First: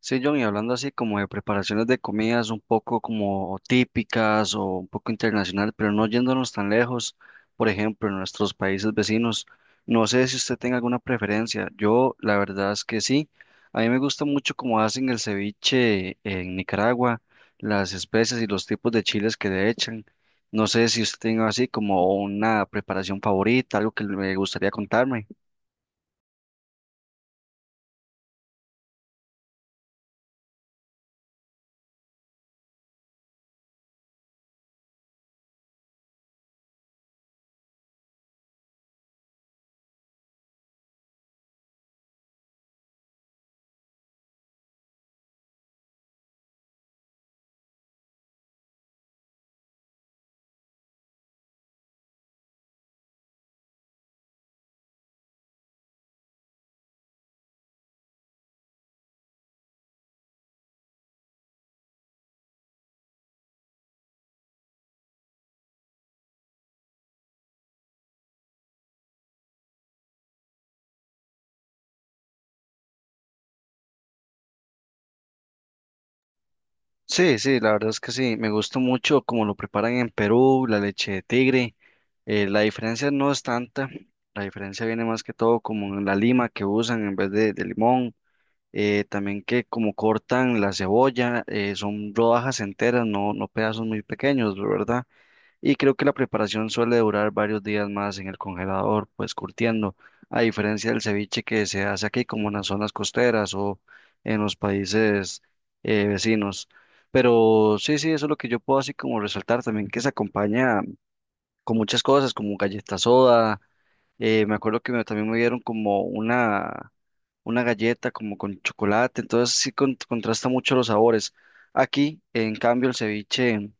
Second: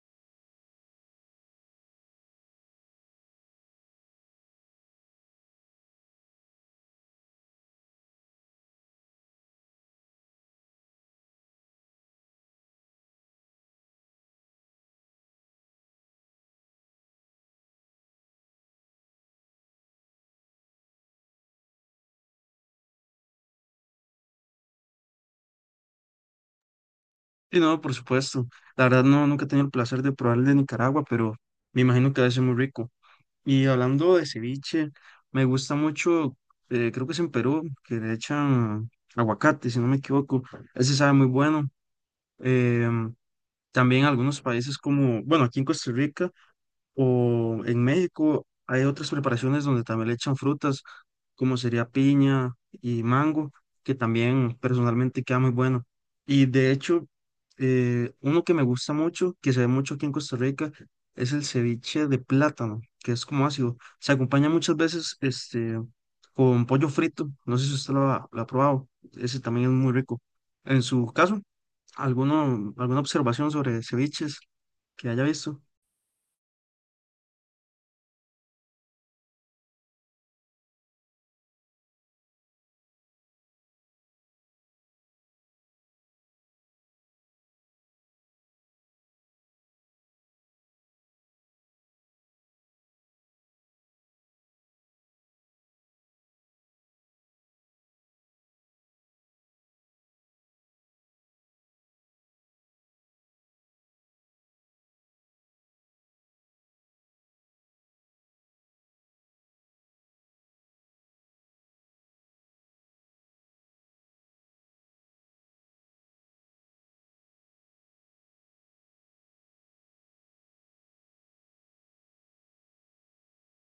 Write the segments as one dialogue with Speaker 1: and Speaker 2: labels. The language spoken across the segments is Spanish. Speaker 1: Sí, John, y hablando así como de preparaciones de comidas un poco como típicas o un poco internacional, pero no yéndonos tan lejos, por ejemplo, en nuestros países vecinos, no sé si usted tenga alguna preferencia. Yo, la verdad es que sí. A mí me gusta mucho cómo hacen el ceviche en Nicaragua, las especias y los tipos de chiles que le echan. No sé si usted tenga así como una preparación favorita, algo que le gustaría contarme.
Speaker 2: Sí, no, por supuesto. La verdad no, nunca he tenido el placer de probar el de Nicaragua, pero me imagino que debe ser muy rico. Y hablando de ceviche, me gusta mucho, creo que es en Perú, que le echan aguacate, si no me equivoco. Ese sabe muy bueno. Em, también algunos países como, bueno, aquí en Costa Rica. O en México hay otras preparaciones donde también le echan frutas, como sería piña y mango, que también personalmente queda muy bueno. Y de hecho, uno que me gusta mucho, que se ve mucho aquí en Costa Rica, es el ceviche de plátano, que es como ácido. Se acompaña muchas veces este, con pollo frito. No sé si usted lo ha probado. Ese también es muy rico. En su caso, alguna observación sobre ceviches que haya visto?
Speaker 1: Sí, sí, la verdad es que sí, me gusta mucho cómo lo preparan en Perú, la leche de tigre. La diferencia no es tanta, la diferencia viene más que todo como en la lima que usan en vez de limón, también que como cortan la cebolla, son rodajas enteras, no, no pedazos muy pequeños, ¿verdad? Y creo que la preparación suele durar varios días más en el congelador, pues curtiendo, a diferencia del ceviche que se hace aquí como en las zonas costeras o en los países vecinos. Pero sí, sí, eso es lo que yo puedo así como resaltar también, que se acompaña con muchas cosas, como galleta soda. Me acuerdo que también me dieron como una galleta como con chocolate, entonces sí contrasta mucho los sabores. Aquí, en cambio, el ceviche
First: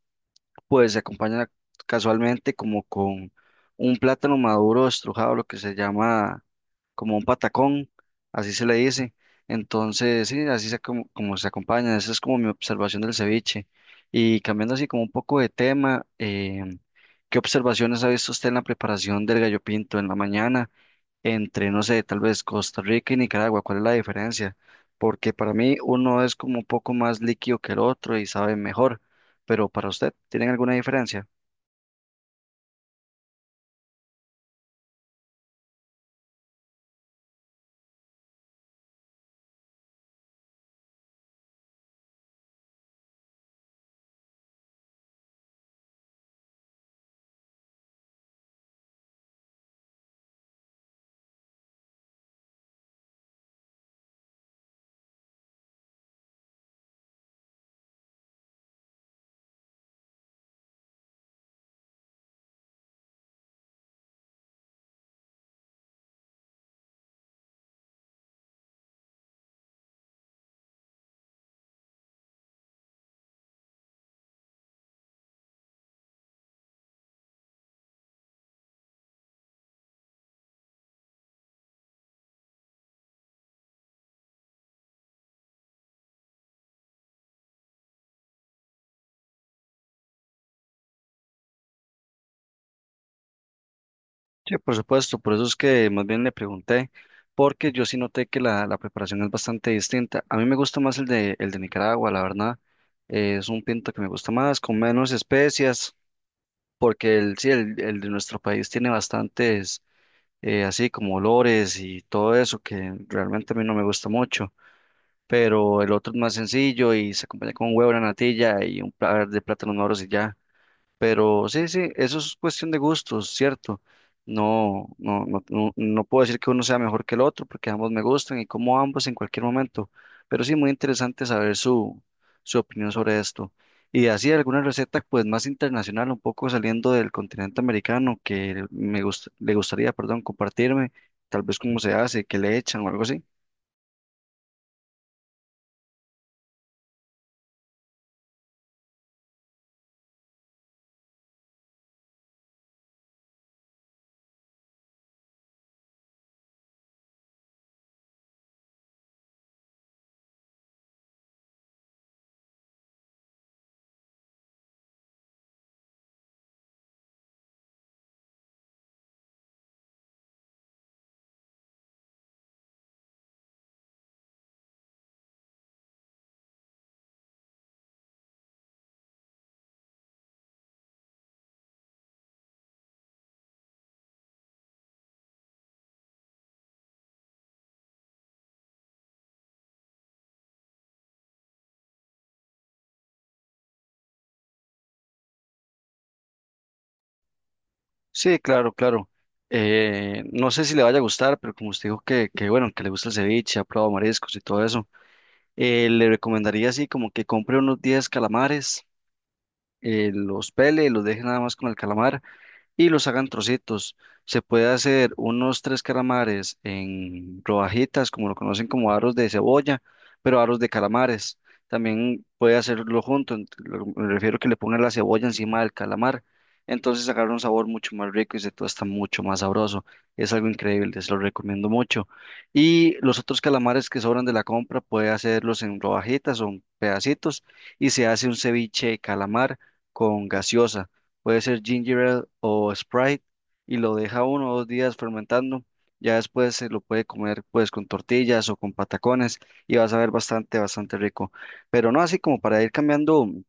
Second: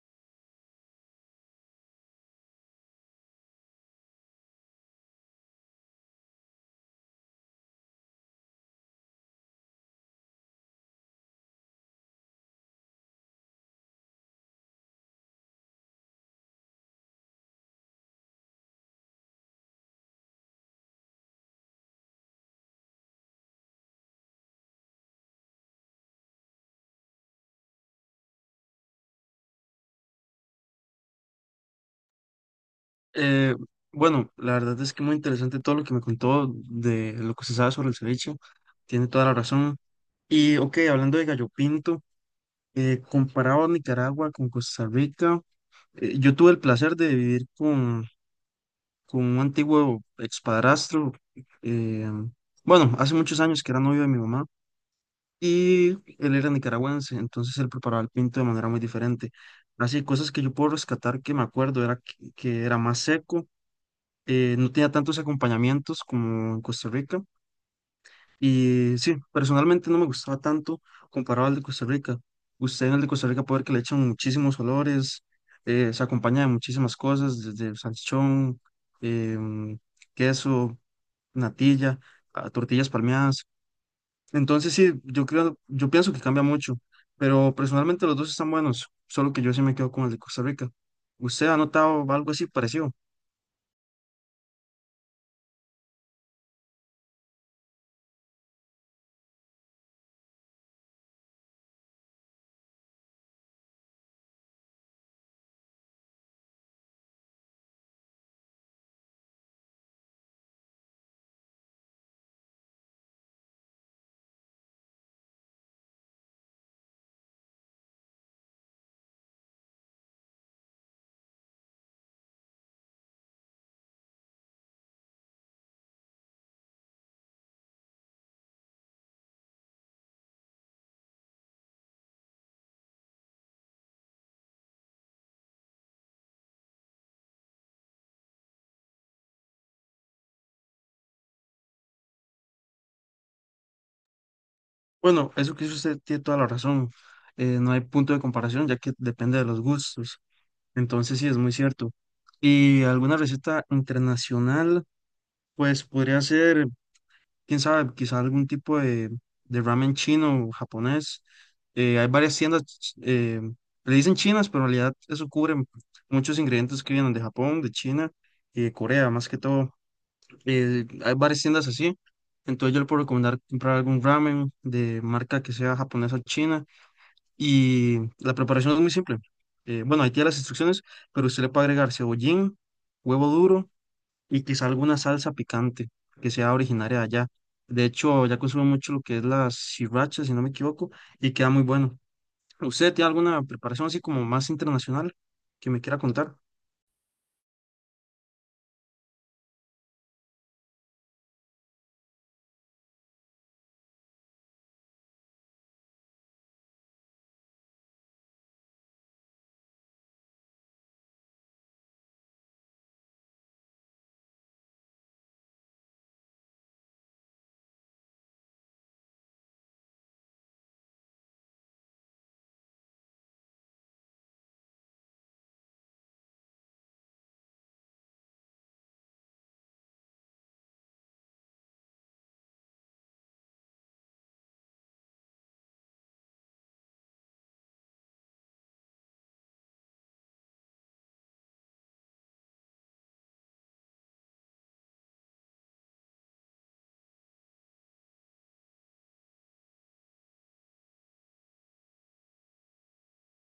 Speaker 1: pues se acompaña casualmente como con un plátano maduro estrujado, lo que se llama como un patacón, así se le dice. Entonces, sí, así se como, como se acompaña. Esa es como mi observación del ceviche. Y cambiando así como un poco de tema, ¿qué observaciones ha visto usted en la preparación del gallo pinto en la mañana entre, no sé, tal vez Costa Rica y Nicaragua? ¿Cuál es la diferencia? Porque para mí uno es como un poco más líquido que el otro y sabe mejor, pero para usted, ¿tienen alguna diferencia?
Speaker 2: Eh, bueno, la verdad es que muy interesante todo lo que me contó de lo que se sabe sobre el ceviche. Tiene toda la razón. Y, ok, hablando de gallo pinto, comparado a Nicaragua con Costa Rica, yo tuve el placer de con un antiguo expadrastro. eh, bueno, hace muchos años que era novio de mi mamá y él era nicaragüense, entonces él preparaba el pinto de manera muy diferente. Así, cosas que yo puedo rescatar que me acuerdo era que era más seco, no tenía tantos acompañamientos como en Costa Rica. Y sí, personalmente no me gustaba tanto comparado al de Costa Rica. Usted en el de Costa Rica puede ver que le echan muchísimos olores, se acompaña de muchísimas cosas, desde salchichón, em, queso, natilla, a tortillas palmeadas. Entonces sí, yo pienso que cambia mucho, pero personalmente los dos están buenos, solo que yo sí me quedo con el de Costa Rica. ¿Usted ha notado algo así parecido?
Speaker 1: Sí, por supuesto, por eso es que más bien le pregunté, porque yo sí noté que la preparación es bastante distinta. A mí me gusta más el de Nicaragua, la verdad. Es un pinto que me gusta más, con menos especias, porque el de nuestro país tiene bastantes, así como olores y todo eso, que realmente a mí no me gusta mucho. Pero el otro es más sencillo y se acompaña con un huevo, una natilla y un par de plátanos moros y ya. Pero sí, sí, eso es cuestión de gustos, ¿cierto? No, no, no, no, no puedo decir que uno sea mejor que el otro porque ambos me gustan y como ambos en cualquier momento. Pero sí, muy interesante saber su opinión sobre esto. Y así alguna receta pues más internacional, un poco saliendo del continente americano que me le gustaría, perdón, compartirme, tal vez cómo se hace, qué le echan o algo así.
Speaker 2: Bueno, eso que dice usted tiene toda la razón. No hay punto de comparación ya que depende de los gustos. Entonces sí, es muy cierto. Y alguna receta internacional, pues podría ser, quién sabe, quizá algún tipo de ramen chino o japonés. Hay varias tiendas, le dicen chinas, pero en realidad eso cubre muchos ingredientes que vienen de Japón, de China y de Corea, más que todo. Hay varias tiendas así. Entonces yo le puedo recomendar comprar algún ramen de marca que sea japonesa o china y la preparación es muy simple. Bueno, ahí tiene las instrucciones, pero usted le puede agregar cebollín, huevo duro y quizá alguna salsa picante que sea originaria de allá. De hecho, ya consumo mucho lo que es la sriracha, si no me equivoco, y queda muy bueno. ¿Usted tiene alguna preparación así como más internacional que me quiera contar?
Speaker 1: Sí, claro, claro. No sé si le vaya a gustar, pero como usted dijo que bueno, que le gusta el ceviche, ha probado mariscos y todo eso. Le recomendaría así como que compre unos 10 calamares, los pele, los deje nada más con el calamar y los hagan trocitos. Se puede hacer unos tres calamares en rodajitas, como lo conocen como aros de cebolla, pero aros de calamares. También puede hacerlo junto, me refiero que le pongan la cebolla encima del calamar. Entonces agarra un sabor mucho más rico y se está mucho más sabroso. Es algo increíble, se lo recomiendo mucho. Y los otros calamares que sobran de la compra puede hacerlos en rodajitas o en pedacitos y se hace un ceviche de calamar con gaseosa, puede ser ginger ale o Sprite, y lo deja uno o dos días fermentando. Ya después se lo puede comer pues con tortillas o con patacones y vas a ver bastante, bastante rico. Pero no, así como para ir cambiando un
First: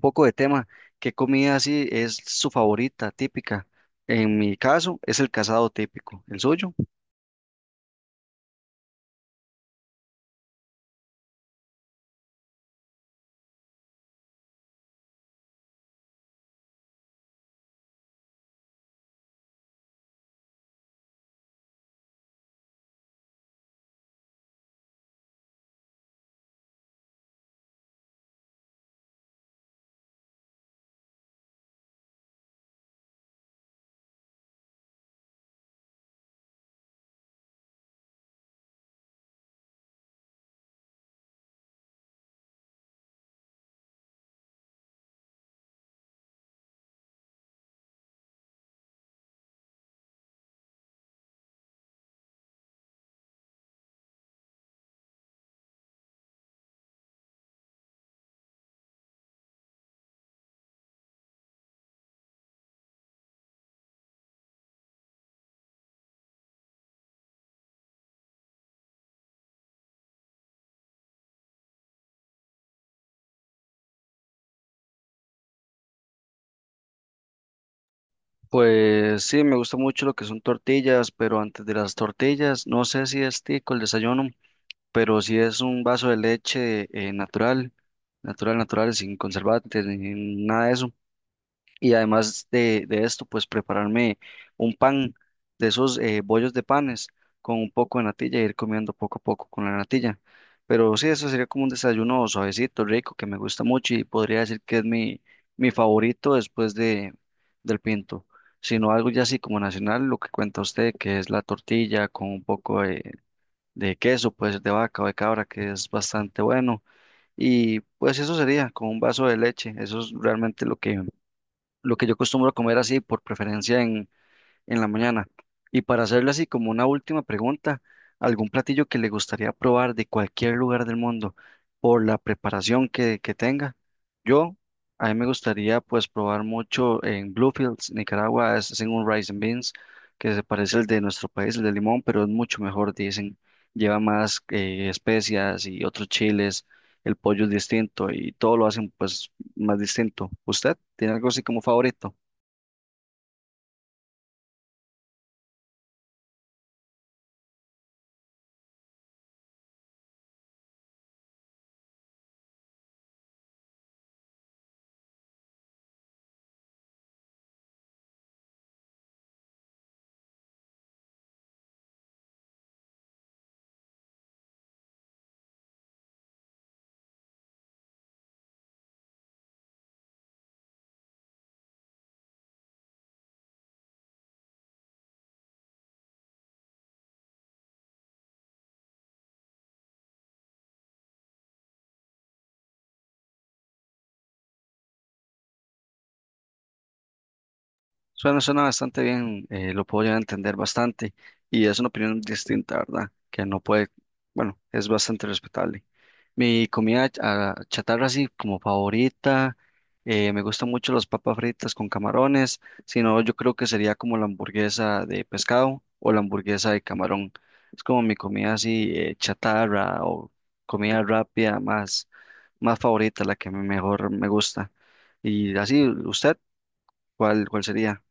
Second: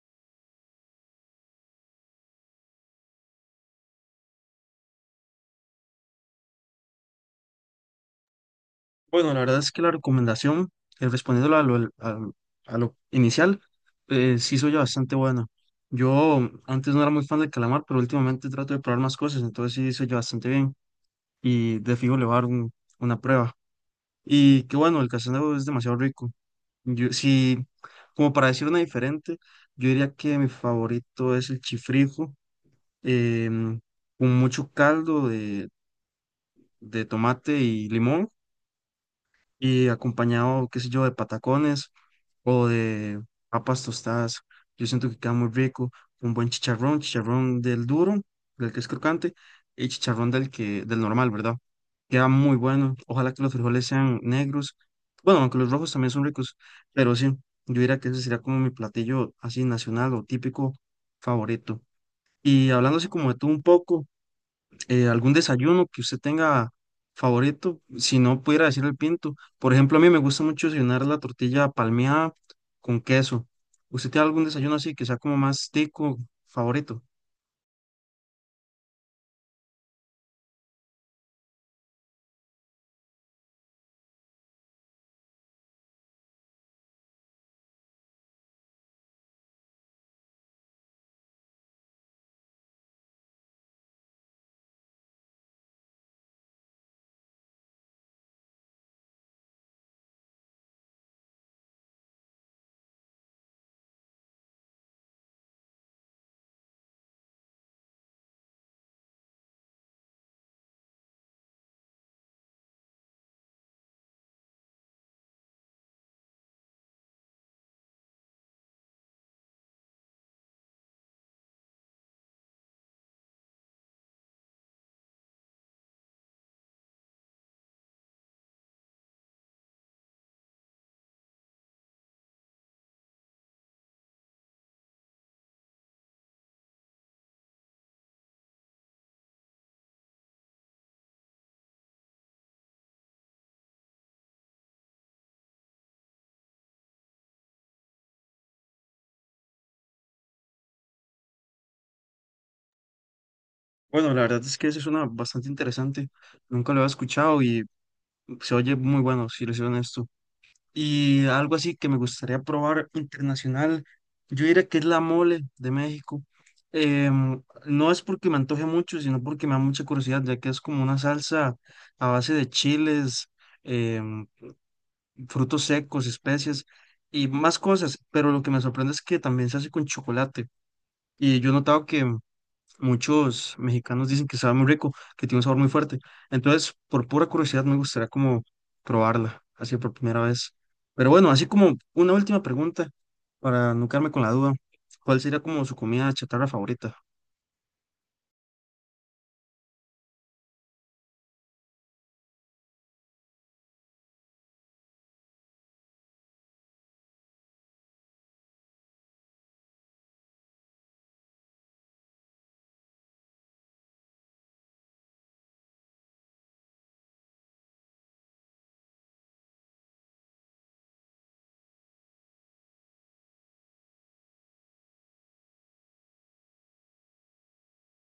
Speaker 1: poco de tema, ¿qué comida así es su favorita típica? En mi caso es el casado típico, ¿el suyo?
Speaker 2: Bueno, la verdad es que la recomendación, respondiendo a a lo inicial, sí soy bastante buena. Yo antes no era muy fan del calamar, pero últimamente trato de probar más cosas, entonces sí soy bastante bien y de fijo le voy a dar una prueba. Y que bueno, el casaneo es demasiado rico. Yo, sí, como para decir una diferente, yo diría que mi favorito es el chifrijo, em, con mucho caldo de tomate y limón y acompañado, qué sé yo, de patacones o de papas tostadas. Yo siento que queda muy rico, un buen chicharrón, chicharrón del duro, del que es crocante, y chicharrón del normal, ¿verdad? Queda muy bueno. Ojalá que los frijoles sean negros. Bueno, aunque los rojos también son ricos, pero sí, yo diría que ese sería como mi platillo así nacional o típico favorito. Y hablando así como de todo un poco, algún desayuno que usted tenga favorito, si no pudiera decir el pinto. Por ejemplo, a mí me gusta mucho desayunar la tortilla palmeada con queso. ¿Usted tiene algún desayuno así que sea como más tico favorito?
Speaker 1: Pues sí, me gusta mucho lo que son tortillas, pero antes de las tortillas, no sé si es tico el desayuno, pero si es un vaso de leche, natural, natural, natural, sin conservantes, ni nada de eso. Y además de esto, pues prepararme un pan de esos, bollos de panes con un poco de natilla y ir comiendo poco a poco con la natilla. Pero sí, eso sería como un desayuno suavecito, rico, que me gusta mucho y podría decir que es mi favorito después del pinto. Sino algo ya así como nacional, lo que cuenta usted, que es la tortilla con un poco de queso, puede ser de vaca o de cabra, que es bastante bueno. Y pues eso sería con un vaso de leche. Eso es realmente lo que yo acostumbro a comer así por preferencia en la mañana. Y para hacerle así como una última pregunta, ¿algún platillo que le gustaría probar de cualquier lugar del mundo por la preparación que tenga? Yo, a mí me gustaría pues probar mucho en Bluefields, Nicaragua, es, hacen un rice and beans que se parece al de nuestro país, el de limón, pero es mucho mejor, dicen. Lleva más, especias y otros chiles, el pollo es distinto y todo lo hacen pues más distinto. ¿Usted tiene algo así como favorito?
Speaker 2: Bueno, la verdad es que ese suena bastante interesante. Nunca lo había escuchado y se oye muy bueno, si les soy honesto. Y algo así que me gustaría probar internacional, yo diría que es la mole de México. No es porque me antoje mucho, sino porque me da mucha curiosidad, ya que es como una salsa a base de chiles, em, frutos secos, especias y más cosas. Pero lo que me sorprende es que también se hace con chocolate. Y yo he notado que muchos mexicanos dicen que sabe muy rico, que tiene un sabor muy fuerte. Entonces, por pura curiosidad, me gustaría como probarla, así por primera vez. Pero bueno, así como una última pregunta, para no quedarme con la duda, ¿cuál sería como su comida chatarra favorita?
Speaker 1: Suena, suena bastante bien, lo puedo llegar a entender bastante y es una opinión distinta, ¿verdad? Que no puede, bueno, es bastante respetable. Mi comida ah, chatarra así como favorita, me gustan mucho las papas fritas con camarones, si no yo creo que sería como la hamburguesa de pescado o la hamburguesa de camarón. Es como mi comida así, chatarra o comida rápida más favorita, la que mejor me gusta. Y así, ¿usted cuál sería?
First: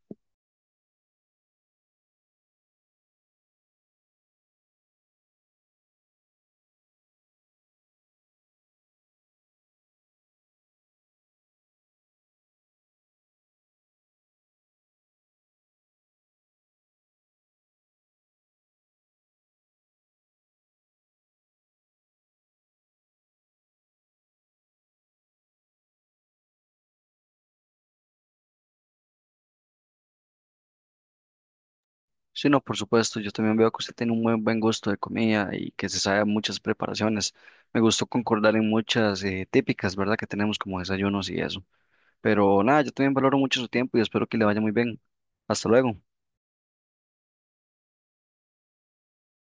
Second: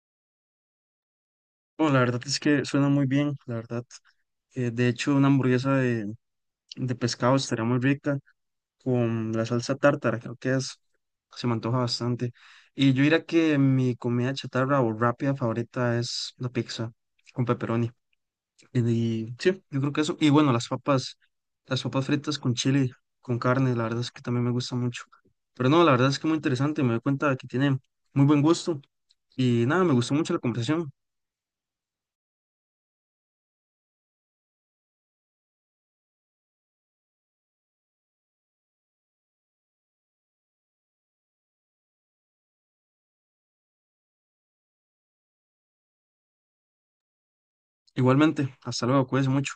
Speaker 2: Bueno, la verdad es que suena muy bien, la verdad. De hecho, una hamburguesa de pescado estaría muy rica, con la salsa tártara, creo que es, se me antoja bastante. Y yo diría que mi comida chatarra o rápida favorita es la pizza con pepperoni. Y sí, yo creo que eso. Y bueno, las papas fritas con chile, con carne, la verdad es que también me gusta mucho. Pero no, la verdad es que muy interesante, me doy cuenta de que tiene muy buen gusto. Y nada, me gustó mucho la conversación.
Speaker 1: Sí, no, por supuesto. Yo también veo que usted tiene un muy buen gusto de comida y que se sabe muchas preparaciones. Me gustó concordar en muchas, típicas, ¿verdad? Que tenemos como desayunos y eso. Pero nada, yo también valoro mucho su tiempo y espero que le vaya muy bien. Hasta luego.
Speaker 2: Igualmente, hasta luego, cuídense mucho.